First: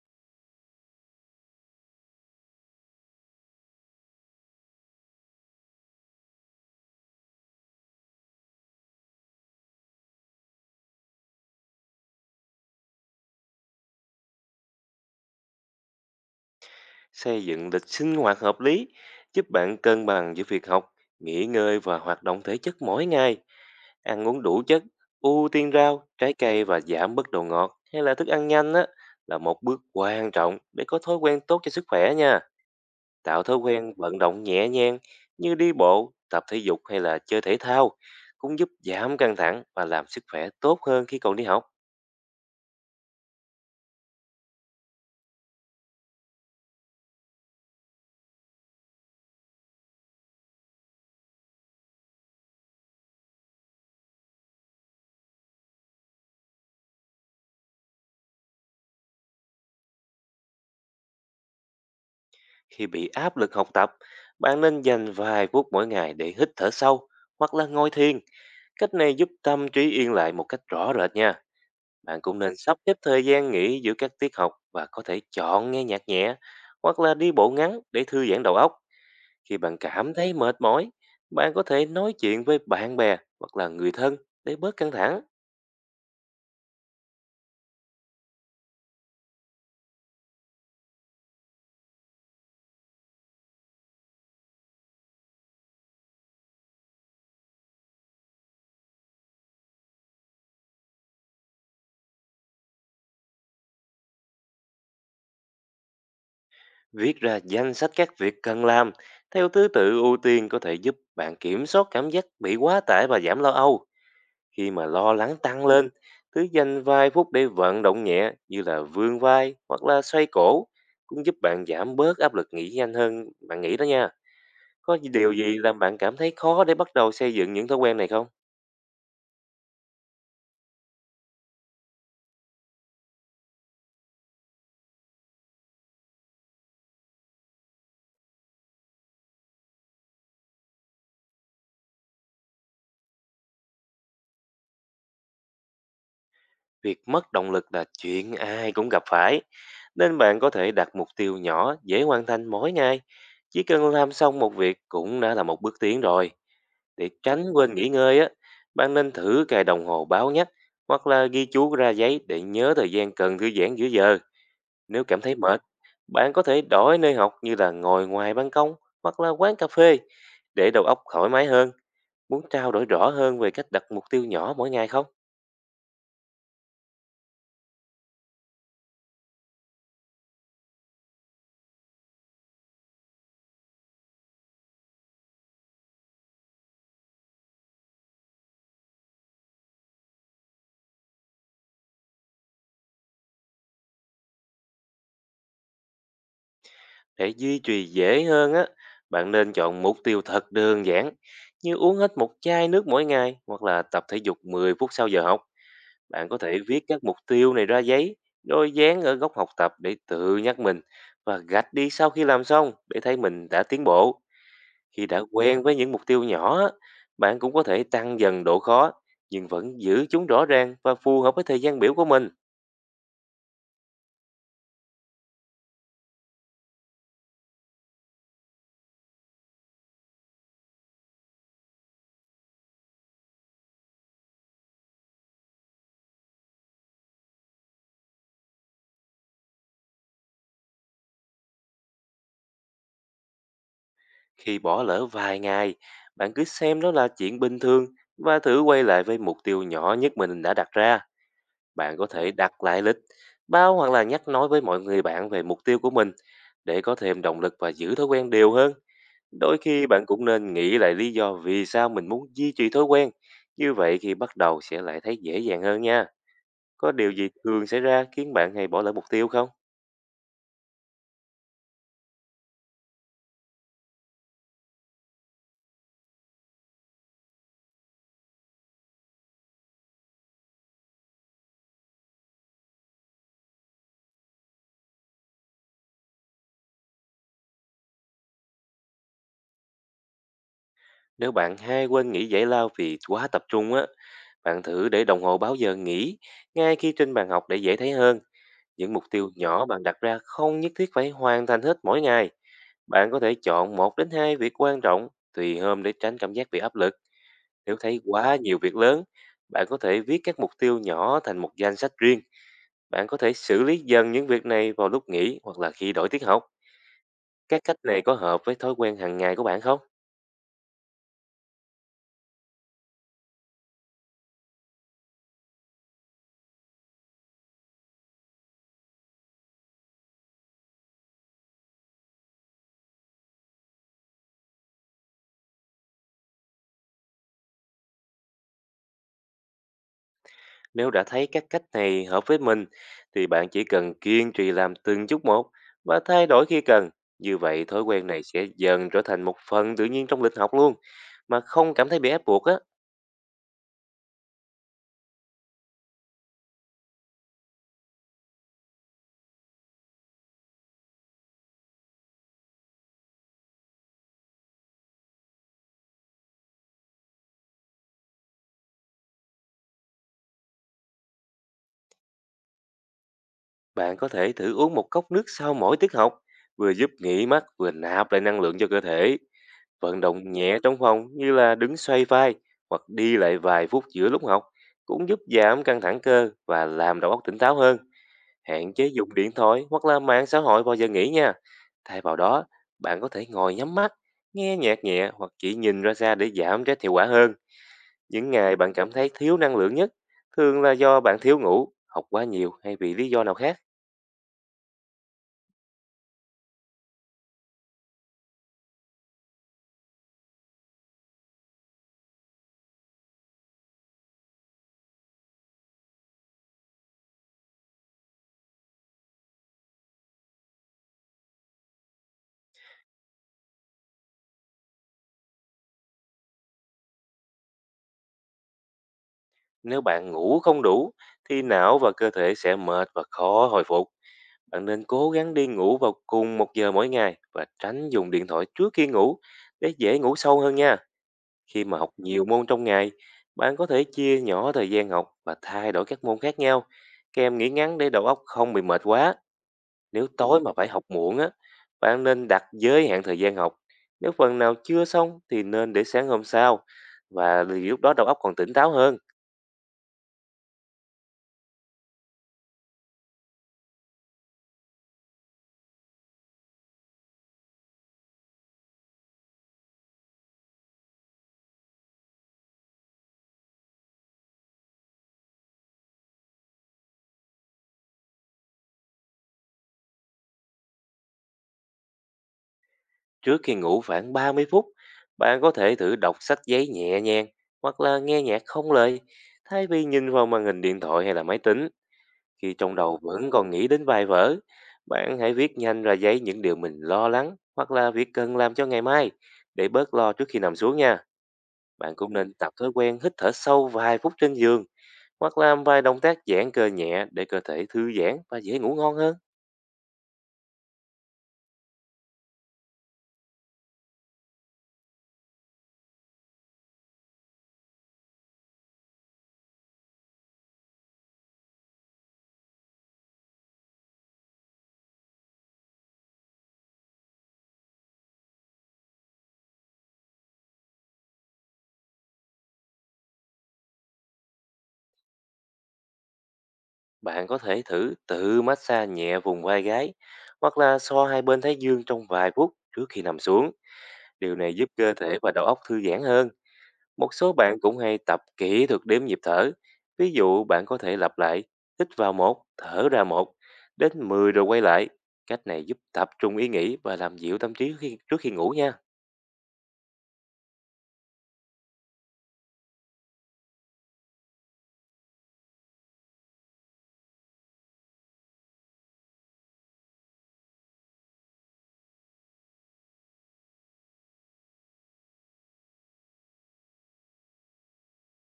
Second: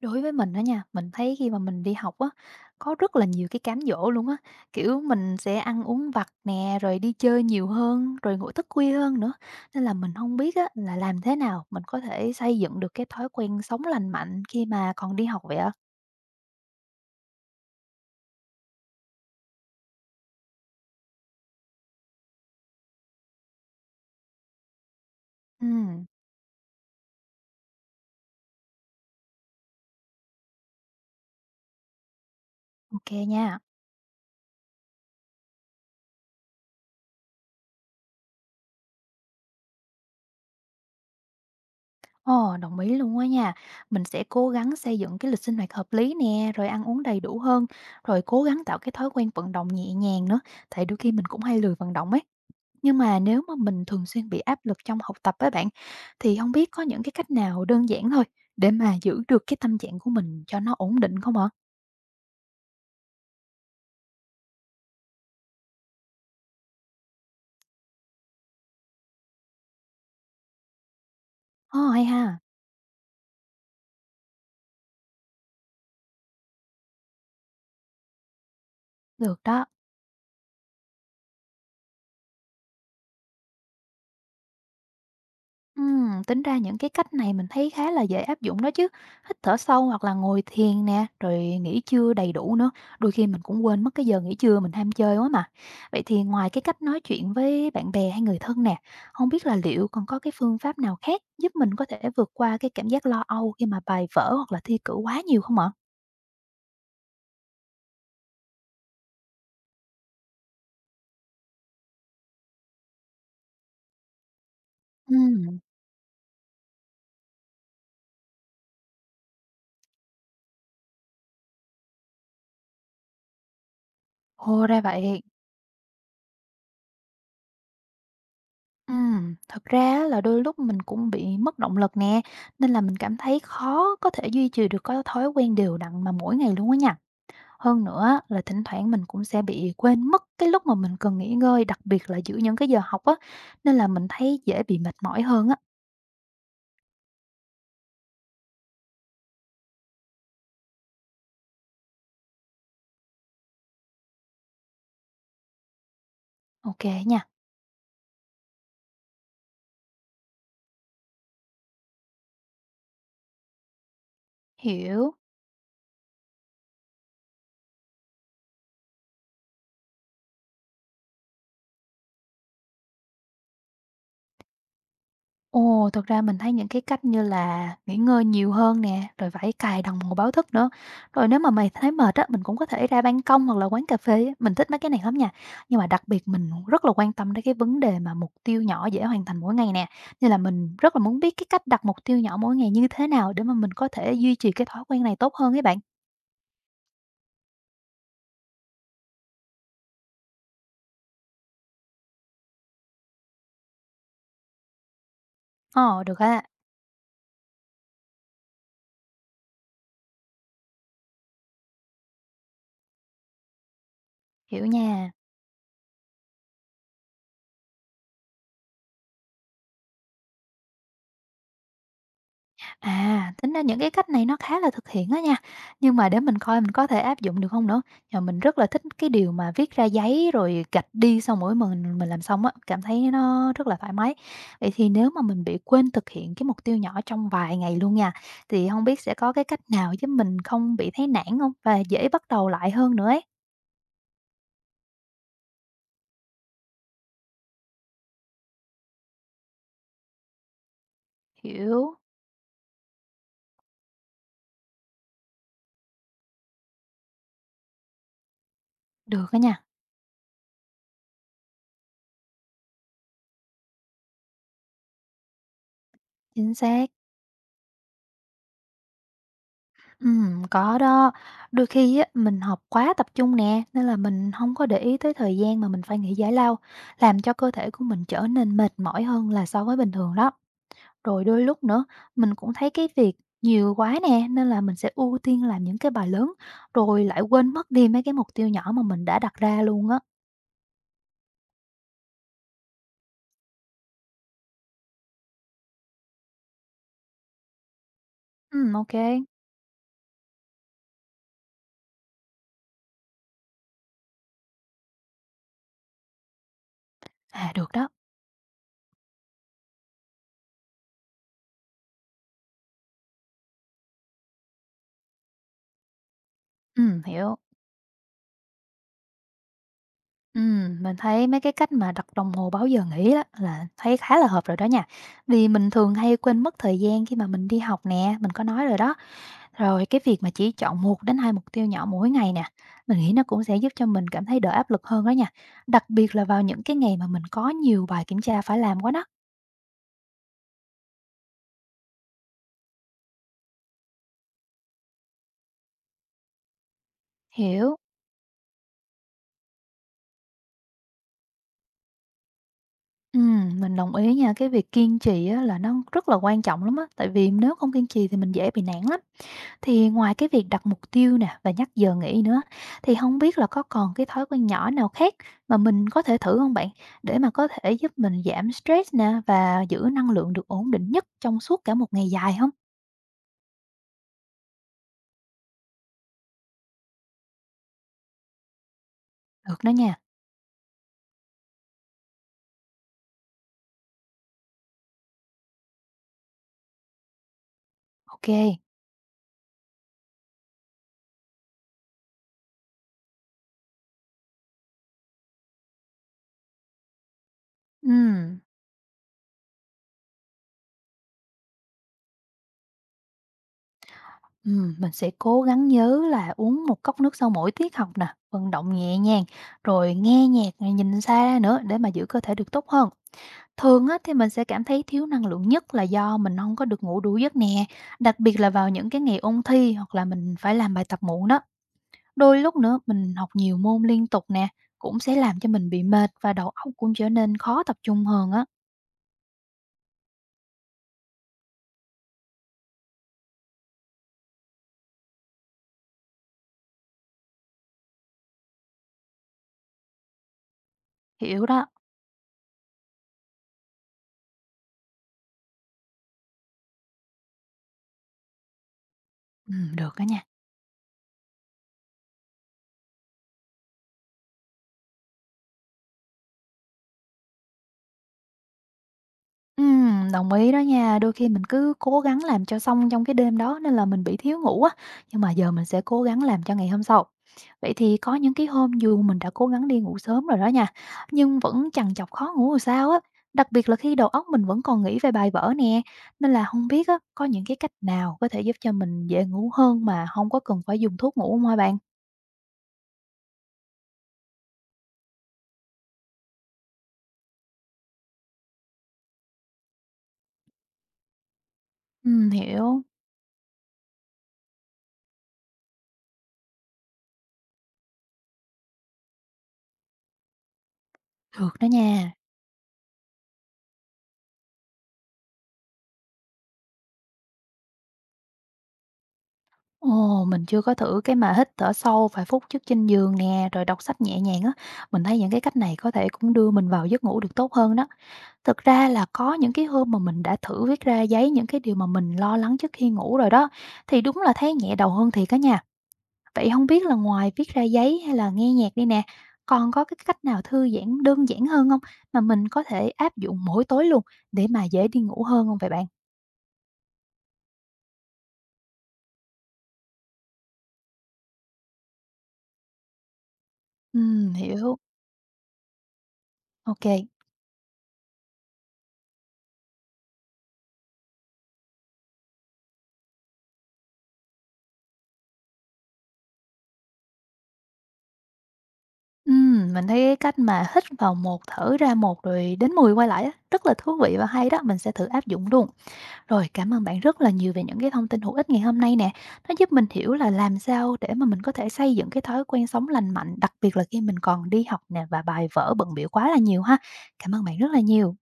Đối với mình đó nha, mình thấy khi mà mình đi học á, có rất là nhiều cái cám dỗ luôn á, kiểu, mình sẽ ăn uống vặt nè, rồi đi chơi nhiều hơn, rồi ngủ thức khuya hơn nữa. Nên là mình không biết á là làm thế nào mình có thể xây dựng được cái thói quen sống lành mạnh khi mà còn đi học vậy ạ? Xây dựng lịch sinh hoạt hợp lý giúp bạn cân bằng giữa việc học, nghỉ ngơi và hoạt động thể chất mỗi ngày. Ăn uống đủ chất, ưu tiên Ừm, rau, trái cây và giảm bớt đồ ngọt hay là thức ăn nhanh á, là một bước quan trọng để có thói quen tốt cho sức khỏe nha. ok Tạo thói nha. quen vận động nhẹ nhàng như đi bộ, tập thể dục hay là chơi thể thao cũng giúp giảm căng thẳng và làm sức khỏe tốt hơn khi còn đi học. Ồ, đồng ý luôn á nha. Mình sẽ cố gắng xây dựng cái lịch sinh hoạt hợp lý nè, rồi ăn uống đầy đủ hơn, rồi cố gắng tạo cái thói quen vận động nhẹ nhàng nữa, tại đôi khi mình cũng hay lười vận động ấy. Nhưng mà nếu mà mình thường xuyên bị áp lực trong học tập với bạn, thì không biết có những cái cách nào đơn giản thôi để mà giữ được cái tâm trạng của mình cho nó ổn định không ạ? Khi bị áp lực học tập, bạn nên dành vài phút mỗi ngày để hít thở sâu hoặc là ngồi thiền. Cách này giúp tâm trí yên lại một cách rõ rệt nha. Ờ, hay Bạn ha! cũng nên sắp xếp thời gian nghỉ giữa các tiết học và có thể chọn nghe nhạc nhẹ hoặc là đi bộ ngắn để thư giãn đầu óc. Được Khi đó. bạn cảm thấy mệt mỏi, bạn có thể nói chuyện với bạn bè hoặc là người thân để bớt căng thẳng. Tính ra những cái cách này mình thấy khá là dễ áp dụng đó chứ. Hít thở sâu hoặc là ngồi thiền nè, rồi nghỉ trưa đầy đủ nữa. Đôi khi mình cũng quên mất cái giờ nghỉ trưa, mình ham chơi quá mà. Vậy thì ngoài cái cách nói chuyện với bạn bè hay người thân nè, không biết là liệu còn có cái phương pháp nào khác giúp mình có thể vượt qua cái cảm giác lo âu khi mà bài vở hoặc là thi cử quá nhiều không ạ? Viết ra danh sách các việc cần làm theo thứ tự ưu tiên có thể giúp bạn kiểm soát cảm giác bị quá tải và giảm lo âu. Khi mà lo lắng Ừm, tăng lên, cứ dành vài phút để vận động nhẹ như là vươn vai hoặc là xoay cổ cũng giúp bạn giảm bớt áp lực nghĩ nhanh hơn bạn nghĩ đó nha. hô ra Có vậy. điều gì làm bạn cảm thấy khó để bắt đầu xây dựng những thói quen này không? Thật ra á là đôi lúc mình cũng bị mất động lực nè, nên là mình cảm thấy khó có thể duy trì được cái thói quen đều đặn mà mỗi ngày luôn á nha. Hơn nữa á là thỉnh thoảng mình cũng sẽ bị quên mất cái lúc mà mình cần nghỉ ngơi, đặc biệt là giữa những cái giờ học á, nên là mình thấy dễ bị mệt mỏi hơn á. Việc mất động lực là chuyện ai cũng gặp phải, nên bạn có thể đặt mục tiêu nhỏ dễ hoàn thành mỗi ngày. Chỉ cần làm xong một việc cũng đã là một bước tiến rồi. Ok kê Để nha, tránh quên nghỉ ngơi á, bạn nên thử cài đồng hồ báo nhắc hoặc là ghi chú ra giấy để nhớ thời gian cần thư giãn giữa giờ. Nếu hiểu. cảm thấy mệt, bạn có thể đổi nơi học như là ngồi ngoài ban công hoặc là quán cà phê để đầu óc thoải mái hơn. Muốn trao đổi rõ hơn về cách đặt mục tiêu nhỏ mỗi ngày không? Ồ, thật ra mình thấy những cái cách như là nghỉ ngơi nhiều hơn nè, rồi phải cài đồng hồ báo thức nữa. Rồi nếu mà mày thấy mệt á, mình cũng có thể ra ban công hoặc là quán cà phê á, mình thích mấy cái này lắm nha. Nhưng mà đặc biệt mình rất là quan tâm đến cái vấn đề mà mục tiêu nhỏ dễ hoàn thành mỗi ngày nè. Nên là mình rất là muốn biết cái cách đặt mục tiêu nhỏ mỗi ngày như thế nào để mà mình có thể duy trì cái thói quen này tốt hơn ấy bạn. Để duy trì dễ hơn á, bạn nên chọn mục tiêu thật đơn giản như uống hết một chai nước mỗi ngày hoặc là tập thể dục 10 phút sau giờ học. Ồ, được Bạn có á, thể viết các mục tiêu này ra giấy, đôi dán ở góc học tập để tự nhắc mình và gạch đi sau khi làm xong để thấy mình đã tiến bộ. hiểu Khi nha. đã quen với những mục tiêu nhỏ, á, bạn cũng có thể tăng dần độ khó nhưng vẫn giữ chúng rõ ràng và phù hợp với thời gian biểu của mình. À, tính ra những cái cách này nó khá là thực hiện á nha. Nhưng mà để mình coi mình có thể áp dụng được không nữa. Mà mình rất là thích cái điều mà viết ra giấy rồi gạch đi xong mỗi mình làm xong á, cảm thấy nó rất là thoải mái. Vậy thì nếu mà mình bị quên thực hiện cái mục tiêu nhỏ trong vài ngày luôn nha, thì không biết sẽ có cái cách nào giúp mình không bị thấy nản không. Và dễ bắt đầu lại hơn nữa ấy. Khi bỏ lỡ vài ngày, bạn cứ xem đó là chuyện bình thường và thử quay lại với mục tiêu nhỏ nhất mình đã đặt ra. Hiểu. Bạn có thể đặt lại lịch, báo hoặc là nhắc nói với mọi người bạn về mục tiêu của mình để có thêm động lực và giữ thói quen đều hơn. Được á Đôi nha, khi bạn cũng nên nghĩ lại lý do vì sao mình muốn duy trì thói quen. Như vậy khi bắt đầu sẽ lại thấy dễ dàng hơn nha. chính xác. Có điều gì thường xảy ra khiến bạn hay bỏ lỡ mục tiêu không? Có đó. Đôi khi á, mình học quá tập trung nè, nên là mình không có để ý tới thời gian mà mình phải nghỉ giải lao, làm cho cơ thể của mình trở nên mệt mỏi hơn là so với bình thường đó. Rồi đôi lúc nữa, mình cũng thấy cái việc nhiều quá nè, nên là mình sẽ ưu tiên làm những cái bài lớn, rồi lại quên mất đi mấy cái mục tiêu nhỏ mà mình đã đặt ra luôn á. Nếu bạn hay quên nghỉ giải lao vì quá tập trung á, bạn thử để đồng hồ báo giờ nghỉ ngay khi trên bàn học để dễ thấy hơn. Ô. Những mục tiêu nhỏ bạn đặt ra không nhất thiết phải hoàn thành hết mỗi ngày. Bạn có thể chọn một đến hai việc quan trọng tùy hôm để tránh cảm giác bị áp lực. À, được Nếu đó. thấy quá nhiều việc lớn, bạn có thể viết các mục tiêu nhỏ thành một danh sách riêng. Bạn có thể xử lý dần những việc này vào lúc nghỉ hoặc là khi đổi tiết học. Hiểu. Các cách này có hợp với thói quen hàng ngày của bạn không? Mình thấy mấy cái cách mà đặt đồng hồ báo giờ nghỉ đó là thấy khá là hợp rồi đó nha. Vì mình thường hay quên mất thời gian khi mà mình đi học nè, mình có nói rồi đó. Rồi cái việc mà chỉ chọn một đến 2 mục tiêu nhỏ mỗi ngày nè, mình nghĩ nó cũng sẽ giúp cho mình cảm thấy đỡ áp lực hơn đó nha. Đặc biệt là vào những cái ngày mà mình có nhiều bài kiểm tra phải làm quá đó. Nếu đã thấy các cách này hợp với mình thì bạn chỉ cần kiên trì làm từng chút một và thay đổi khi cần. Như vậy Hiểu. thói quen này sẽ dần trở thành một phần tự nhiên trong lịch học luôn. Mà không cảm thấy bị ép buộc á, Mình đồng ý nha, cái việc kiên trì á là nó rất là quan trọng lắm á, tại vì nếu không kiên trì thì mình dễ bị nản lắm. Thì ngoài cái việc đặt mục tiêu nè và nhắc giờ nghỉ nữa, thì không biết là có còn cái thói quen nhỏ nào khác mà mình có thể thử không bạn? Để mà có thể giúp mình giảm stress nè và giữ năng lượng được ổn định nhất trong suốt cả một ngày dài không. bạn có thể thử uống một cốc nước sau mỗi tiết học, vừa giúp nghỉ mắt vừa nạp lại năng lượng cho cơ thể. Được đó nha, Vận động nhẹ trong phòng như là đứng xoay vai hoặc đi lại vài phút giữa lúc học cũng giúp giảm căng thẳng cơ và làm đầu óc tỉnh táo hơn. ok kê. Hạn chế dùng điện thoại hoặc là mạng xã hội vào giờ nghỉ nha. Thay vào đó, bạn có thể ngồi nhắm mắt, nghe nhạc nhẹ hoặc chỉ nhìn ra xa để giảm stress hiệu quả hơn. Những Ừm, ngày bạn cảm thấy thiếu năng lượng nhất, thường là do bạn thiếu ngủ, học quá nhiều hay vì lý do nào khác. Mình sẽ cố gắng nhớ là uống một cốc nước sau mỗi tiết học nè, vận động nhẹ nhàng, rồi nghe nhạc, rồi nhìn xa nữa để mà giữ cơ thể được tốt hơn. Thường á, thì mình sẽ cảm thấy thiếu năng lượng nhất là do mình không có được ngủ đủ giấc nè, đặc biệt là vào những cái ngày ôn thi hoặc là mình phải làm bài tập muộn đó. Đôi lúc nữa mình học nhiều môn liên tục nè, cũng sẽ làm cho mình bị mệt và đầu óc cũng trở nên khó tập trung hơn á, Nếu bạn ngủ không đủ, thì não và cơ thể sẽ mệt và khó hồi phục. Bạn nên cố gắng đi ngủ vào cùng một giờ mỗi ngày và tránh dùng điện thoại trước khi ngủ để dễ ngủ sâu hơn nha. hiểu Khi đó. mà học nhiều môn trong ngày, bạn có thể chia nhỏ thời gian học và thay đổi các môn khác nhau. Các em nghỉ ngắn để đầu óc không bị mệt quá. Được á Nếu nha. tối mà phải học muộn á, bạn nên đặt giới hạn thời gian học. Nếu phần nào chưa xong thì nên để sáng hôm sau và vì lúc đó đầu óc còn tỉnh táo hơn. Đồng ý đó nha. Đôi khi mình cứ cố gắng làm cho xong trong cái đêm đó nên là mình bị thiếu ngủ á, nhưng mà giờ mình sẽ cố gắng làm cho ngày hôm sau. Vậy thì có những cái hôm dù mình đã cố gắng đi ngủ sớm rồi đó nha, nhưng vẫn trằn chọc khó ngủ rồi sao á, đặc biệt là khi đầu óc mình vẫn còn nghĩ về bài vở nè, nên là không biết á, có những cái cách nào có thể giúp cho mình dễ ngủ hơn mà không có cần phải dùng thuốc ngủ không hả bạn? Trước khi ngủ khoảng 30 phút, bạn có thể thử đọc sách giấy nhẹ nhàng hoặc là nghe nhạc không lời thay vì nhìn vào màn hình điện thoại hay là máy tính. Khi trong Hiểu, đầu vẫn còn nghĩ đến bài vở, bạn hãy viết nhanh ra giấy những điều mình lo lắng hoặc là việc cần làm cho ngày mai để bớt lo trước khi nằm xuống nha. được đó Bạn nha. cũng nên tập thói quen hít thở sâu vài phút trên giường hoặc làm vài động tác giãn cơ nhẹ để cơ thể thư giãn và dễ ngủ ngon hơn. Ồ, mình chưa có thử cái mà hít thở sâu vài phút trước trên giường nè, rồi đọc sách nhẹ nhàng á. Mình thấy những cái cách này có thể cũng đưa mình vào giấc ngủ được tốt hơn đó. Thực ra là có những cái hôm mà mình đã thử viết ra giấy những cái điều mà mình lo lắng trước khi ngủ rồi đó, thì đúng là thấy nhẹ đầu hơn thiệt cả nhà. Vậy không biết là ngoài viết ra giấy hay là nghe nhạc đi nè, còn có cái cách nào thư giãn đơn giản hơn không mà mình có thể áp dụng mỗi tối luôn để mà dễ đi ngủ hơn không vậy bạn? Bạn có thể thử tự massage nhẹ vùng vai gáy hoặc là xoa hai bên thái dương trong vài phút trước khi nằm xuống. Ừ, Điều này giúp hiểu. cơ thể và đầu óc thư giãn hơn. Ok. Một số bạn cũng hay tập kỹ thuật đếm nhịp thở. Ví dụ bạn có thể lặp lại hít vào một, thở ra một, đến 10 rồi quay lại. Cách này giúp tập trung ý nghĩ và làm dịu tâm trí trước khi ngủ nha. Mình thấy cái cách mà hít vào một thở ra một rồi đến 10 quay lại á, rất là thú vị và hay đó, mình sẽ thử áp dụng luôn. Rồi, cảm ơn bạn rất là nhiều về những cái thông tin hữu ích ngày hôm nay nè. Nó giúp mình hiểu là làm sao để mà mình có thể xây dựng cái thói quen sống lành mạnh, đặc biệt là khi mình còn đi học nè và bài vở bận bịu quá là nhiều ha. Cảm ơn bạn rất là nhiều.